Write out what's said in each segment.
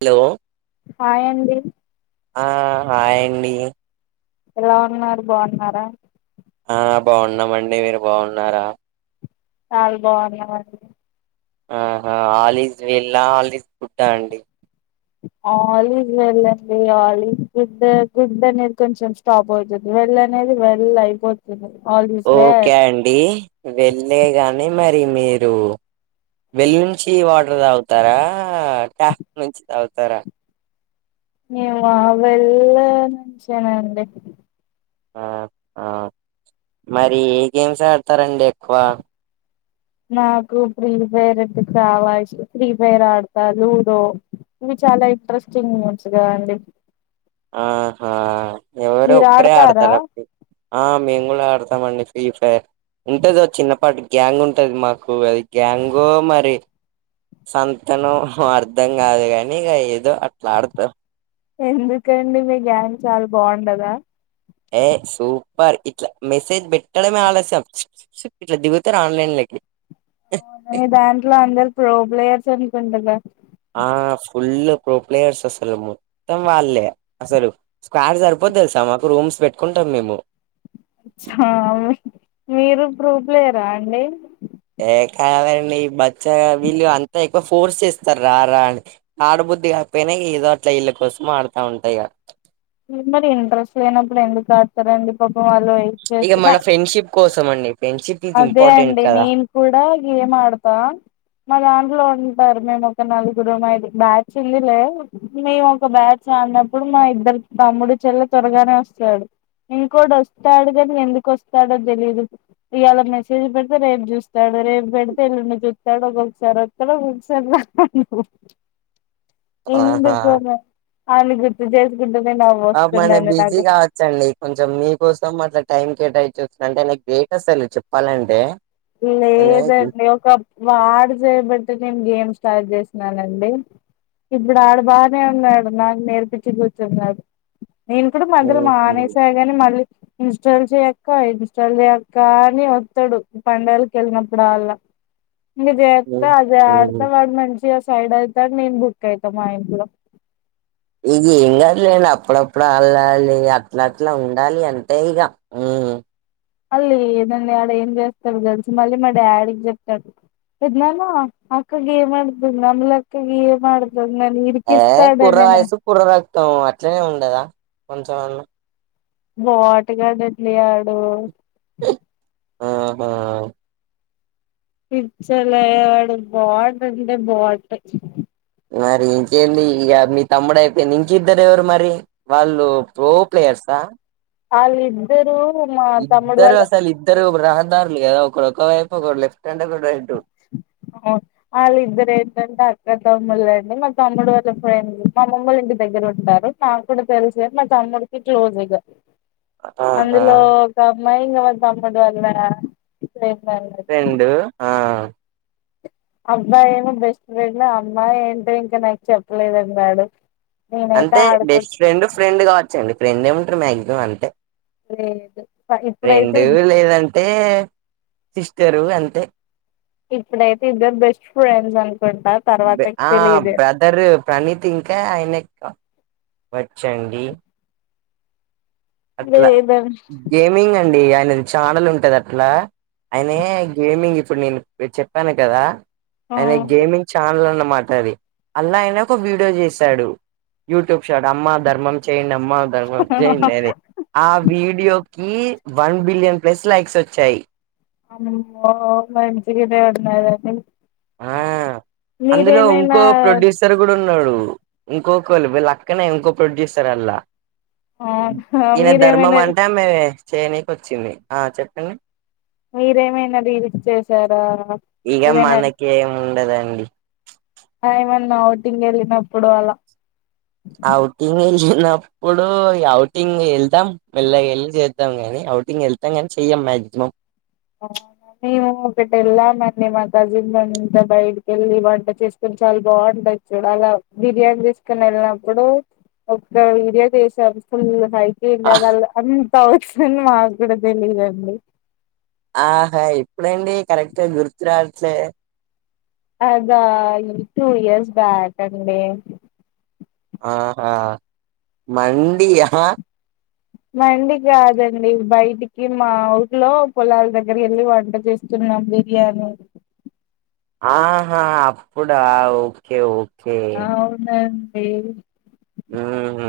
Hello hi అండి. ఆ hi అండి. ఎలా ఉన్నారు బావున్నారా. ఆ బాగున్నామండి మీరు బాగున్నారా చాల్ బాన్నామండి. ఆహా ఆలిస్ వెల్ల ఆలిస్ గుడ్ ఆ అండి. ఆలీస్ వెళ్ళండి ఆలిస్ గుడ్ గుడ్ అనేది కొంచెం స్టాప్ అవుతుంది వెల్ళనేది వెళ్ల్ అయిపోతుంది. ఆల్ ఈజ్ ఓకే వెల్ అండి. వెళ్ళేగానీ మరి మీరు వెళ్ నుంచి ఇవాల వెల్ తాగుతారా ట్యాప్ నుంచి తాగుతారా నీ వ వెల్ నుంచేనండి. ఆ ఆ మరి ఏ గేమ్స్ ఆడతారండి ఎక్కువ నాకు ఫ్రీ ఫైర్ అంటే చాలా ఇష్టం ఫ్రీ ఫైర్ ఆడతాను రో ఇవి చాలా ఇంట్రెస్టింగ్ నుంచిగా అండి. ఆహా ఎవరు మీరు ఒక్కరే ఆడతారా ఆడతార ఆ మేము కూడా ఆడతామండి ఫ్రీ ఫైర్ ఉంటదో చిన్నపాటి గ్యాంగ్ ఉంటది మాకు అది గ్యాంగో మరి సంతనో అర్థం కాదు కానీ ఇక ఏదో అట్లా ఆడతాం. ఎందుకండి మీ గ్యాంగ్ చాలా బాగుండదా ఏ సూపర్ ఇట్లా మెసేజ్ పెట్టడమే ఆలస్యం ఇట్లా దిగుతారు ఆన్లైన్లోకి మీ దాంట్లో అందరు ప్రోబ్లయర్స్ అనుకుండగా ఆ ఫుల్ ప్రో ప్లేయర్స్ అసలు మొత్తం వాళ్ళే అసలు స్క్వేర్ సరిపోద్దు తెలుసా మాకు రూమ్స్ పెట్టుకుంటాం మేము హా అవును మీరు ప్రూప్లేయరా అండి. ఏ కాదండి బచ్చగా వీళ్ళు అంతా ఎక్కువ ఫోర్స్ చేస్తారు రారా అని ఆడబుద్ధి కాకపోయినా ఏదో అట్ల వీళ్ళ కోసం ఆడుతా ఉంటా ఇక మరి ఇంట్రెస్ట్ లేనప్పుడు ఎందుకు ఆడుతారండి పాపం వెయిట్ ఇక చేస్తున్నా మన ఫ్రెండ్షిప్ కోసం అండి ఫ్రెండ్షిప్ ఇది అదే ఇంపార్టెంట్ అండి కదా నేను కూడా గేమ్ ఆడతా మా దాంట్లో ఉన్ ఉంటారు మేము ఒక నలుగురుమఐదు బ్యాచ్ ఉంది లే మేము ఒక బ్యాచ్ ఆడినప్పుడు మా ఇద్దరు తమ్ముడు చెల్లె త్వరగానే వస్తాడు ఇంకోడు వస్తాడు కానీ ఎందుకు వస్తాడో తెలీదు ఇవాలా మెసేజ్ పెడితే రేపు చూస్తాడు రేపు పెడితే ఎల్లుండి చూస్తాడు ఒక్కొక్కసారి వస్తాడు ఒక్కొక్కసారి రాడు ఆహా ఎందుకో మరి ఆన్నిగుర్తు చేసుకుంటే ఏమైనా బిజీ కావచ్చండి కొంచెం మీకోసం అట్లా టైం కేటాఇంచి వస్తుంటే నాకు గ్రేట్ అసలు చెప్పాలంటే అంటే లేదండి ఒక వాడు చేయబట్టి నేను గేమ్స్ స్టార్ట్ చేసినానండి ఇప్పుడు ఆడు బానే ఉన్నాడు నాకు నేర్పించి కూర్చున్నాడు. నేను కూడా మధ్యలో మానేసా కాని మళ్ళీ ఇన్స్టాల్ చేయక్క ఇన్స్టాల్ చేయక్కా అని వస్తాడు. పండగల్కి వెళ్ళినప్పుడు అల్ల ఇదిత్తె అదే ఆడతావా మంచిగా స్కొ సైడ్ అవుతాడ్ నేను బుక్ అవుతా మా ఇంట్లో ఇది ఏమ్ గాదులేండి అప్ అప్పుడప్పుడు అళ్లాలి అట్లా అట్లా ఉండాలి అంతే ఇగ ఉమ్ మళ్ళీ దాన్నాడ ఏం చేస్తాడు తెల్సా మళ్ళీ మా డాడికి చెప్తాడు పెద్దనాన్నా అక్క గేమ్ ఆడుతుంది అమ్లక్క గేమ్ ఆడుతుంది గ నన్ ఇరికిస్తాడ నే మొత్తం అట్లనే ఉండదా కొంచెం అన్న బాటుగాడెట్లే ఆడు అ ఆహా పిచ్చలా వాడు బోటంటే బోట్ మరి ఇంకేంది ఇగ మీ తమ్ముడు అయిపోయింది ఇంకిద్దరు ఎవరు మరి వాళ్ళు ప్రో ప్లేయర్సా అళిద్దరు ఇద్దరు అసలు ఇద్దరు రహ లు గద ఒకరోకవైపు ఒకడ్ అలిద్దరు ఎంటంటే అక్క తమ్ ములండి మా తమ్ముడు వాళ్ళ ఫ్రెండ్ మామ్మోలింటి దగ్గర ఉంటారు నాకు కూడా తెలిసు మా తమ్ముడికి క్లోజిగ ఆ ఆ అందులో ఒక మైయింగా వాళ్ళా తమ్ముడు వాళ్ళ ఫ్రెండ్ అన్నట్టు రెండు ఆ హ అబ్బాయేమో బెస్ట్ ఫ్రెండ్ అమ్మాయి ఏంటో ఇంకా నాకు చెప్పలేదండి ఆడు అంతే బెస్ట్ ఫ్రెండ్ ఫ్రెండ్ కావచ్చండి. రెండే ఉంటర్ మాక్సిమం అంతే, ఆడుకోలేదు ఇప్పుడైతే రెండు లేదంటే సిస్టరు అంతే ఇప్పుడైతే ఇద్దరు బెస్ట్ ఫ్రెండ్ అం ఆ బ్రదరు ప్రణీత్ ఇంకా, ఆయన వచ్చండి. అట్లా లేదం గేమింగ్ అండి ఆయనది ఛానెల్ ఉంటది అట్లా ఆయన గేమింగ్ ఇట్ ఇప్పుడు నేను మీ చెప్పాను కదా! ఆ ఆయన గేమింగ్ ఛానల్ ఉన్నా మాటది అల్లా ఆయనా ఒక వీడియో చేశాడు, యూట్యూబ్ చూడు అమ్మ ధర్మం చేయండమ్ అమ్మ ధర్మం చేయండి, అని ఆ వీడియోకి వన్ బిలియన్ ప్ల స్ లైక్స్ వచ్చాయి. అవునుంచిడున్నాద [inaudible] ఆ అందులో ఉంకో ప్రొడ్యూసర్ కూడ ఉన్నడు ఇంకొకళ్ళు వీళ్ళఅక్కనే ఇంకో ప్రొడ్యూసర్ అంట ఆ ఈనే ధర్మ మీరేమైనా మంటే అమే చేయనికి వచ్చింది ఆ చెప్పని మీరేమైనా రీల్స్ చేసరా ఇగ మనకి ఏమి ఉండదండి మా ఔటింగ్ ఎల్లినప్పుడు అలా అవుటింగ్ ఎళ్ళినప్పుడు ఇగ ఔటింగ్ ఎల్తం మెల్లగా ఎళ్ళి చేద్దాం గాని ఔటింగ్ ఎళ్తాం కాని చెయ్యం మాక్సిమం మేము ఒకటి ఎళ్ళామండి మా కజిన్ అంతా బయటకి వెళ్ళి వంట చేసుకొని చాలా బాగుండచ్చు అలా బిర్యానీ తీసుకొని వెళ్ళినప్పుడు ఒక వీడియో తీసామ్ ఫుల్ హై ఏ అద ఆహ్! అ [unintelligible] పౌట్స్ అని మాకు కూడ తెలీదండి ఆహా ఎప్పుడండి కరెక్ట్ గా గుర్తురావట్లే అదా టూ ఇయర్స్ బ్యాక్ అండి ఆహా మండియమ మండి కాదండి. బయటికి మా ఊర్లో పొలాల దగ్గర వెళ్ళి వంట చేస్కున్నాం బిర్యానీ ఆహా అప్పుడా ఓకే ఓ అవునా ఏ హుమ్ హూ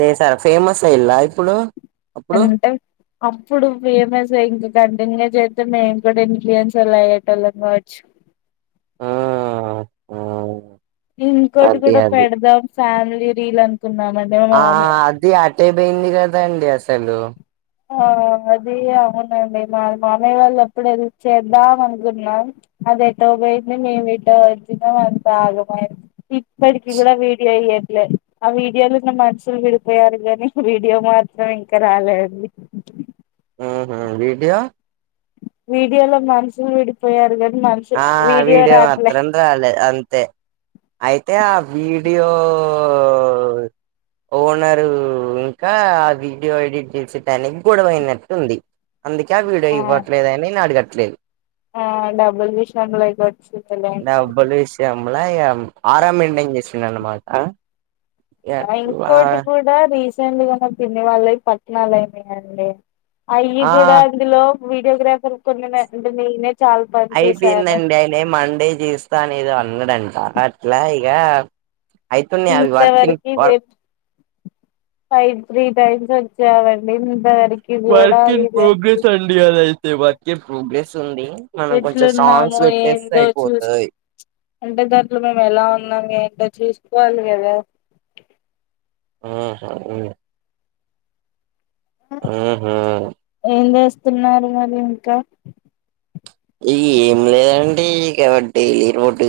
చేసార ఫేమస్ అయ్యిందా ఇప్పుడు అప్పుడు అంటే అప్పుడు ఫేమస్ అయ్యింద్ ఇంగ చేతే మేమ్ కూడ ఇన్ఫ్లుయెన్సర్లు అయ్యేటోలం కావచు ఆ అ ఇంకోటి కూడ పెడదాం ఫ్యామిలీ రీల్ అనుకున్నామండి మా ఆ మామే తెలు ఆ అది అవునండి మా మామయ్య వాళ్ళు అప్పుడు హెల్ప్ చేద్దాం అనుకున్నాం అది ఎటో పోయింది మేము ఎటో వచ్చినాం అంత ఆగమైం ఇప్పటికి కూడ వీడియో ఎ ఆ వీడియోలున్న మనుషులు విడిపోయారు గాని వీడియో మాత్రం ఇంకా రాలేదండి ఆహ వీడియో వీడియో లో మనుషులు విడిపోయారు గా ఆ వీడియో మాత్రం రాలే అంతే అయితే ఆ వీడియో ఓనరు ఇంకా ఆ వీడియో ఎడిట్ చేసటానికి గొడవైనట్టుంది అందుకే ఆ వీడియో ఇవ్వట్లేదని నాడ్ లేద్ ఆ డబ్ డబ్బులు విషయంల ఎం ఆర్ ఎమ్ మెయింటైన్ నన్న మాట రైన్ కోట్ కూడా రీసెం తినేవాళ్ళ పట్టణాల అయినాయంండి అయ్యి ఆ కూడా అందులో ఫోటోగ్రాఫర్ ఐపోయిందండి అయినా మండే జీర్స్తాన్ ఇద ఉండడంట అట్లా ఇగ అయితున్నయి అవి వర్క్ ఇన్ ఇంతవరకు వర్క్ ఫైవ్ త్రీ టైమ్స్ వచ్చావండి ము వర్క్ ఇన్ ప్రోగ్రెస్ అండి అదయితే మ సాంగ్స్ ఎట్లున్నాముో పెట్టేస్తే ఏందో చూసి అయిపోతది అంటే దాంట్లో మేము ఎలా ఉన్నాం ఏంటో చసుకోలుగద ఊహు ఊహు వస్తున్నారు మరి ఇంకా ఈ ఏం లేదండి ఇక డైలీ రోడ్డు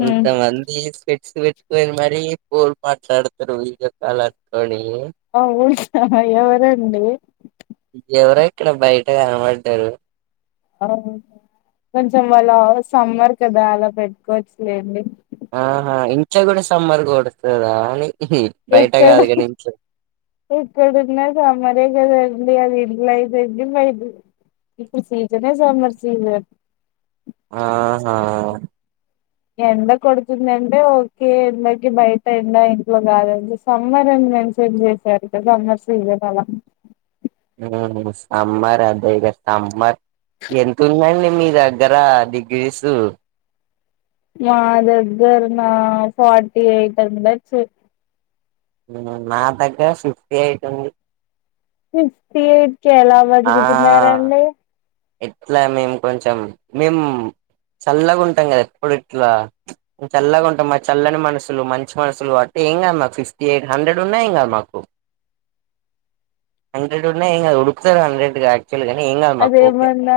కొంత మంది పెట్టుకని మరి పోల్ మాట్లాడతారు ఇ కాాలట్టుకొని అవును ఆ ఎవరండి ఎవరో ఇక్కడ బయట కనబడ్డారు అ కొంచెం వల్ల సమ్మర్ కదా అలా పెట్టుకోవచ్చులేండి ఆహా ఇంట్ల గూడా సమ్మర్ కొడస్తదా ఎక్కడు ఎక్కడున్నా సమ్మర్ ఏ కదండీ డి అది ఇల్లుఐతేంటి బయటతే ఏంది ఇప్పుడు సీజన్ సమ్మర్ సీజన్ ఆహా ఎండ కొడుతుందంటే ఓకే బట్ బయట ఎండ ఇంట్లో గాలి సమ్మర్ అని మెన్షన్ చేసారు కదా సమ్మర్ సీజన్ అలా హ సమ్మర్ అదేగా సమ్మర్ ఎంత ఉందండి మీ దగ్గర డిగ్రీస్ మా దగ్గర నా ఫార్టీ ఎయిట్ ఉండొచ్చు నా దగ్గర ఫిఫ్టీ ఎయిట్ ఉంది ఫిఫ్టీ ఎయిట్ కెలా ఆ బతుకుతున్నారండి ఎట్లా మేము కొంచెం మేము చల్లగా ఉంటాం గదా ఎప్పుడు ఇట్లా చల్లగా ఉంటాం మా చల్లని మనసులు మంచి మనసులు కాబట్టి ఏం కాదు మాకు ఫిఫ్టీ ఎయిట్ హండ్రెడ్ ఉన్నా ఏం కాదు మాకు హండ్రెడ్ ఉన్నాయి ఏం కాదు ఉడుకు ఒకసారి హండ్రెడ్ గా అదే ఏమన్నా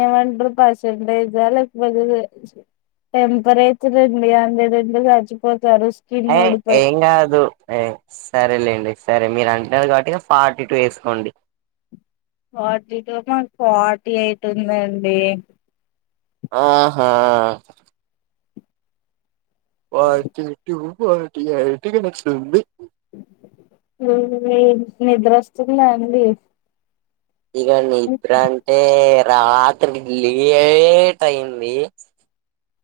ఏమంటారు పర్సెంటేజ్ ఆ లేకపోతే టెంపరేచర్ అండి హాండ్రాడ్ ఉంటే చచ్చిపోతారు స్కిన్ ఏ ఊడిపోయి ఏం గాదు ఏ సరేలేండి సరే మీర్ అంటాన్రు కాబట్టి ఇగా ఫార్టీ టూ ఎసుకోండి. ఫార్టీ టూ మాకు ఫార్టీ ఎయిట్ ఉందండి. ఆ హా. Forty two. ఫార్టీ ఐట్ ఇగ నెక్ట్ నుండి. లేదు లేదు, నిద్రోస్తుంద అండి? ఇగోండి ఇబ్రా అంటే. రాత్రి లేట్ అయింది.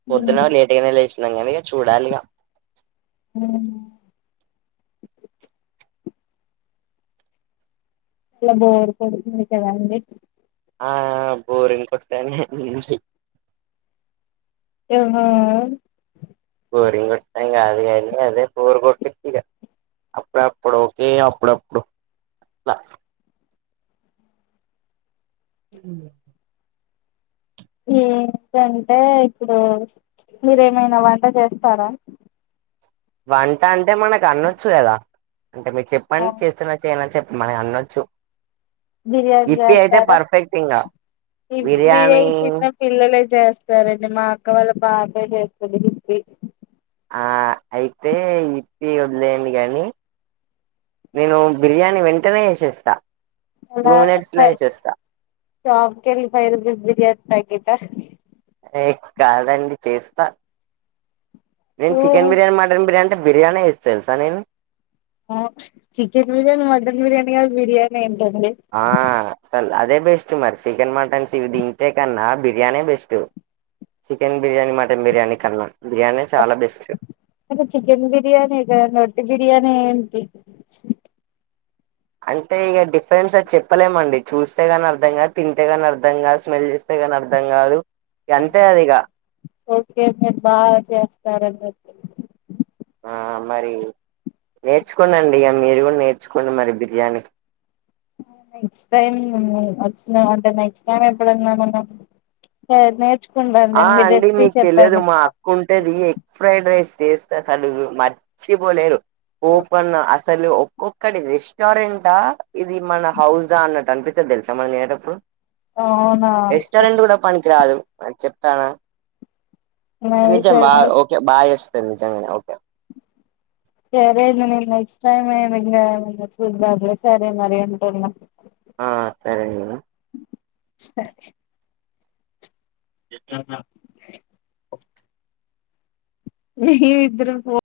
పొద్దున లేటుగనే లేస్ నంగానే ఇగ చూడాలిగ. ఉమ్ ట్ల బోర్ కొడుతుంది కదా అండి? ఆ బోరింగ్ కొట్టన్ ఏమో. బోరింగ్ కొట్టడం కాదు అదే బోరు కొట్టిద్దిగా, అప్పుడప్పుడు ఓకే అప్పుడప్పుడు అట్లా. ఉమ్ ఏంటంటే ఇప్పుడు, మీరేమైనా వంట చేస్తారా? వంటంటే మనకు అనొచ్చు గదా. అంటె మీరు చెప్పండి, చేస్తనా చెయ్యనా చెప్ మనకన్నోచ్చు. బిర్యాన్ జేస్తారా? ఇంగా ఇప్పి ఐ బిర్యానీ చిన్నపిల్లలై. చేస్తారండి, మా అక్క వాళ్ళ పాపే జేస్తది ఇప్పి. ఆ అయితే ఇప్పి వదిలేయండి గనీ, నేను బిర్యానీ వెంటనే ఏసేస్తా. ఎలా అంటే ఫై రు షాప్ కెళ్ళి ఫై రూపీస్ బిర్యా తగిద్దాస్ ఏ కాదండి, చేస్ ట నేన్ చికెన్ బిర్యానీ, మటన్ బిర్యానీ ట బిర్యానే జేస్త తెల్సా నేను? ఆక్స్ చికెన్ బిర్యానీ, మటన్ బిర్యానీ అ బిర్యానే ఎన్ ట్టుంది. ఆ అసలు అదే బెస్ట్ మరి చికెన్, మటన్స్ ఇవి తింటే కన్నా బిర్యానే best. Chicken biryani, mutton biryani కన్నా. బిర్యానీ చాలా బెస్ట్ గ చికెన్ బిర్యానే గదండి ఒట్టి బిర్యాన్ న ఏంటి? అంటే ఇగ డిఫరెన్స్ అది చెప్పలేమండి. చూస్తే గాని అర్థం కాదు, తింటే గాని అర్థం కాదు, స్మెల్ జేస్తే గాని అర్థం కాదు. ఇక అంతే అది ఇక ఓకే మీర్ బాగా చేస్తారన్న ఆ మరి, నేర్చుకోండండి ఇగ మీరు గూడ నేర్చుకోండి మరి బిర్యాని. నెక్స్ట్ టైం ఒచ్చినవంటే నెక్స్ట్ టైం ఎప్పుడన్నా మనం నేర్చు ఆ అండి మీకు తెలియదు మా అక్కుంటదిఎగ్ ఫ్రైడ్ రైస్ టేస్ట్ అసలు మర్చిపోలేరు ఓ పన్న అసలు ఒక్కడి రెస్టారెంటా ఇది మన హౌజా అన్నట్టు అనిపితది తెలుసా మనం తినేటప్పుడు అవునా రెస్టారెంట్ కూడా పనికి రాదు అ చెప్ ప్యానా నైస్ నిజం బాగా అండి ఓకే బాగా చేస్తది ఉమ్ ఓకే సరే నేను నెక్స్ట్ టైమ్ం ఇంకా చూద్దాం సరే మరి ఉంటున్న ఆ సరే మేడం స మీరు ఇద్దరు పో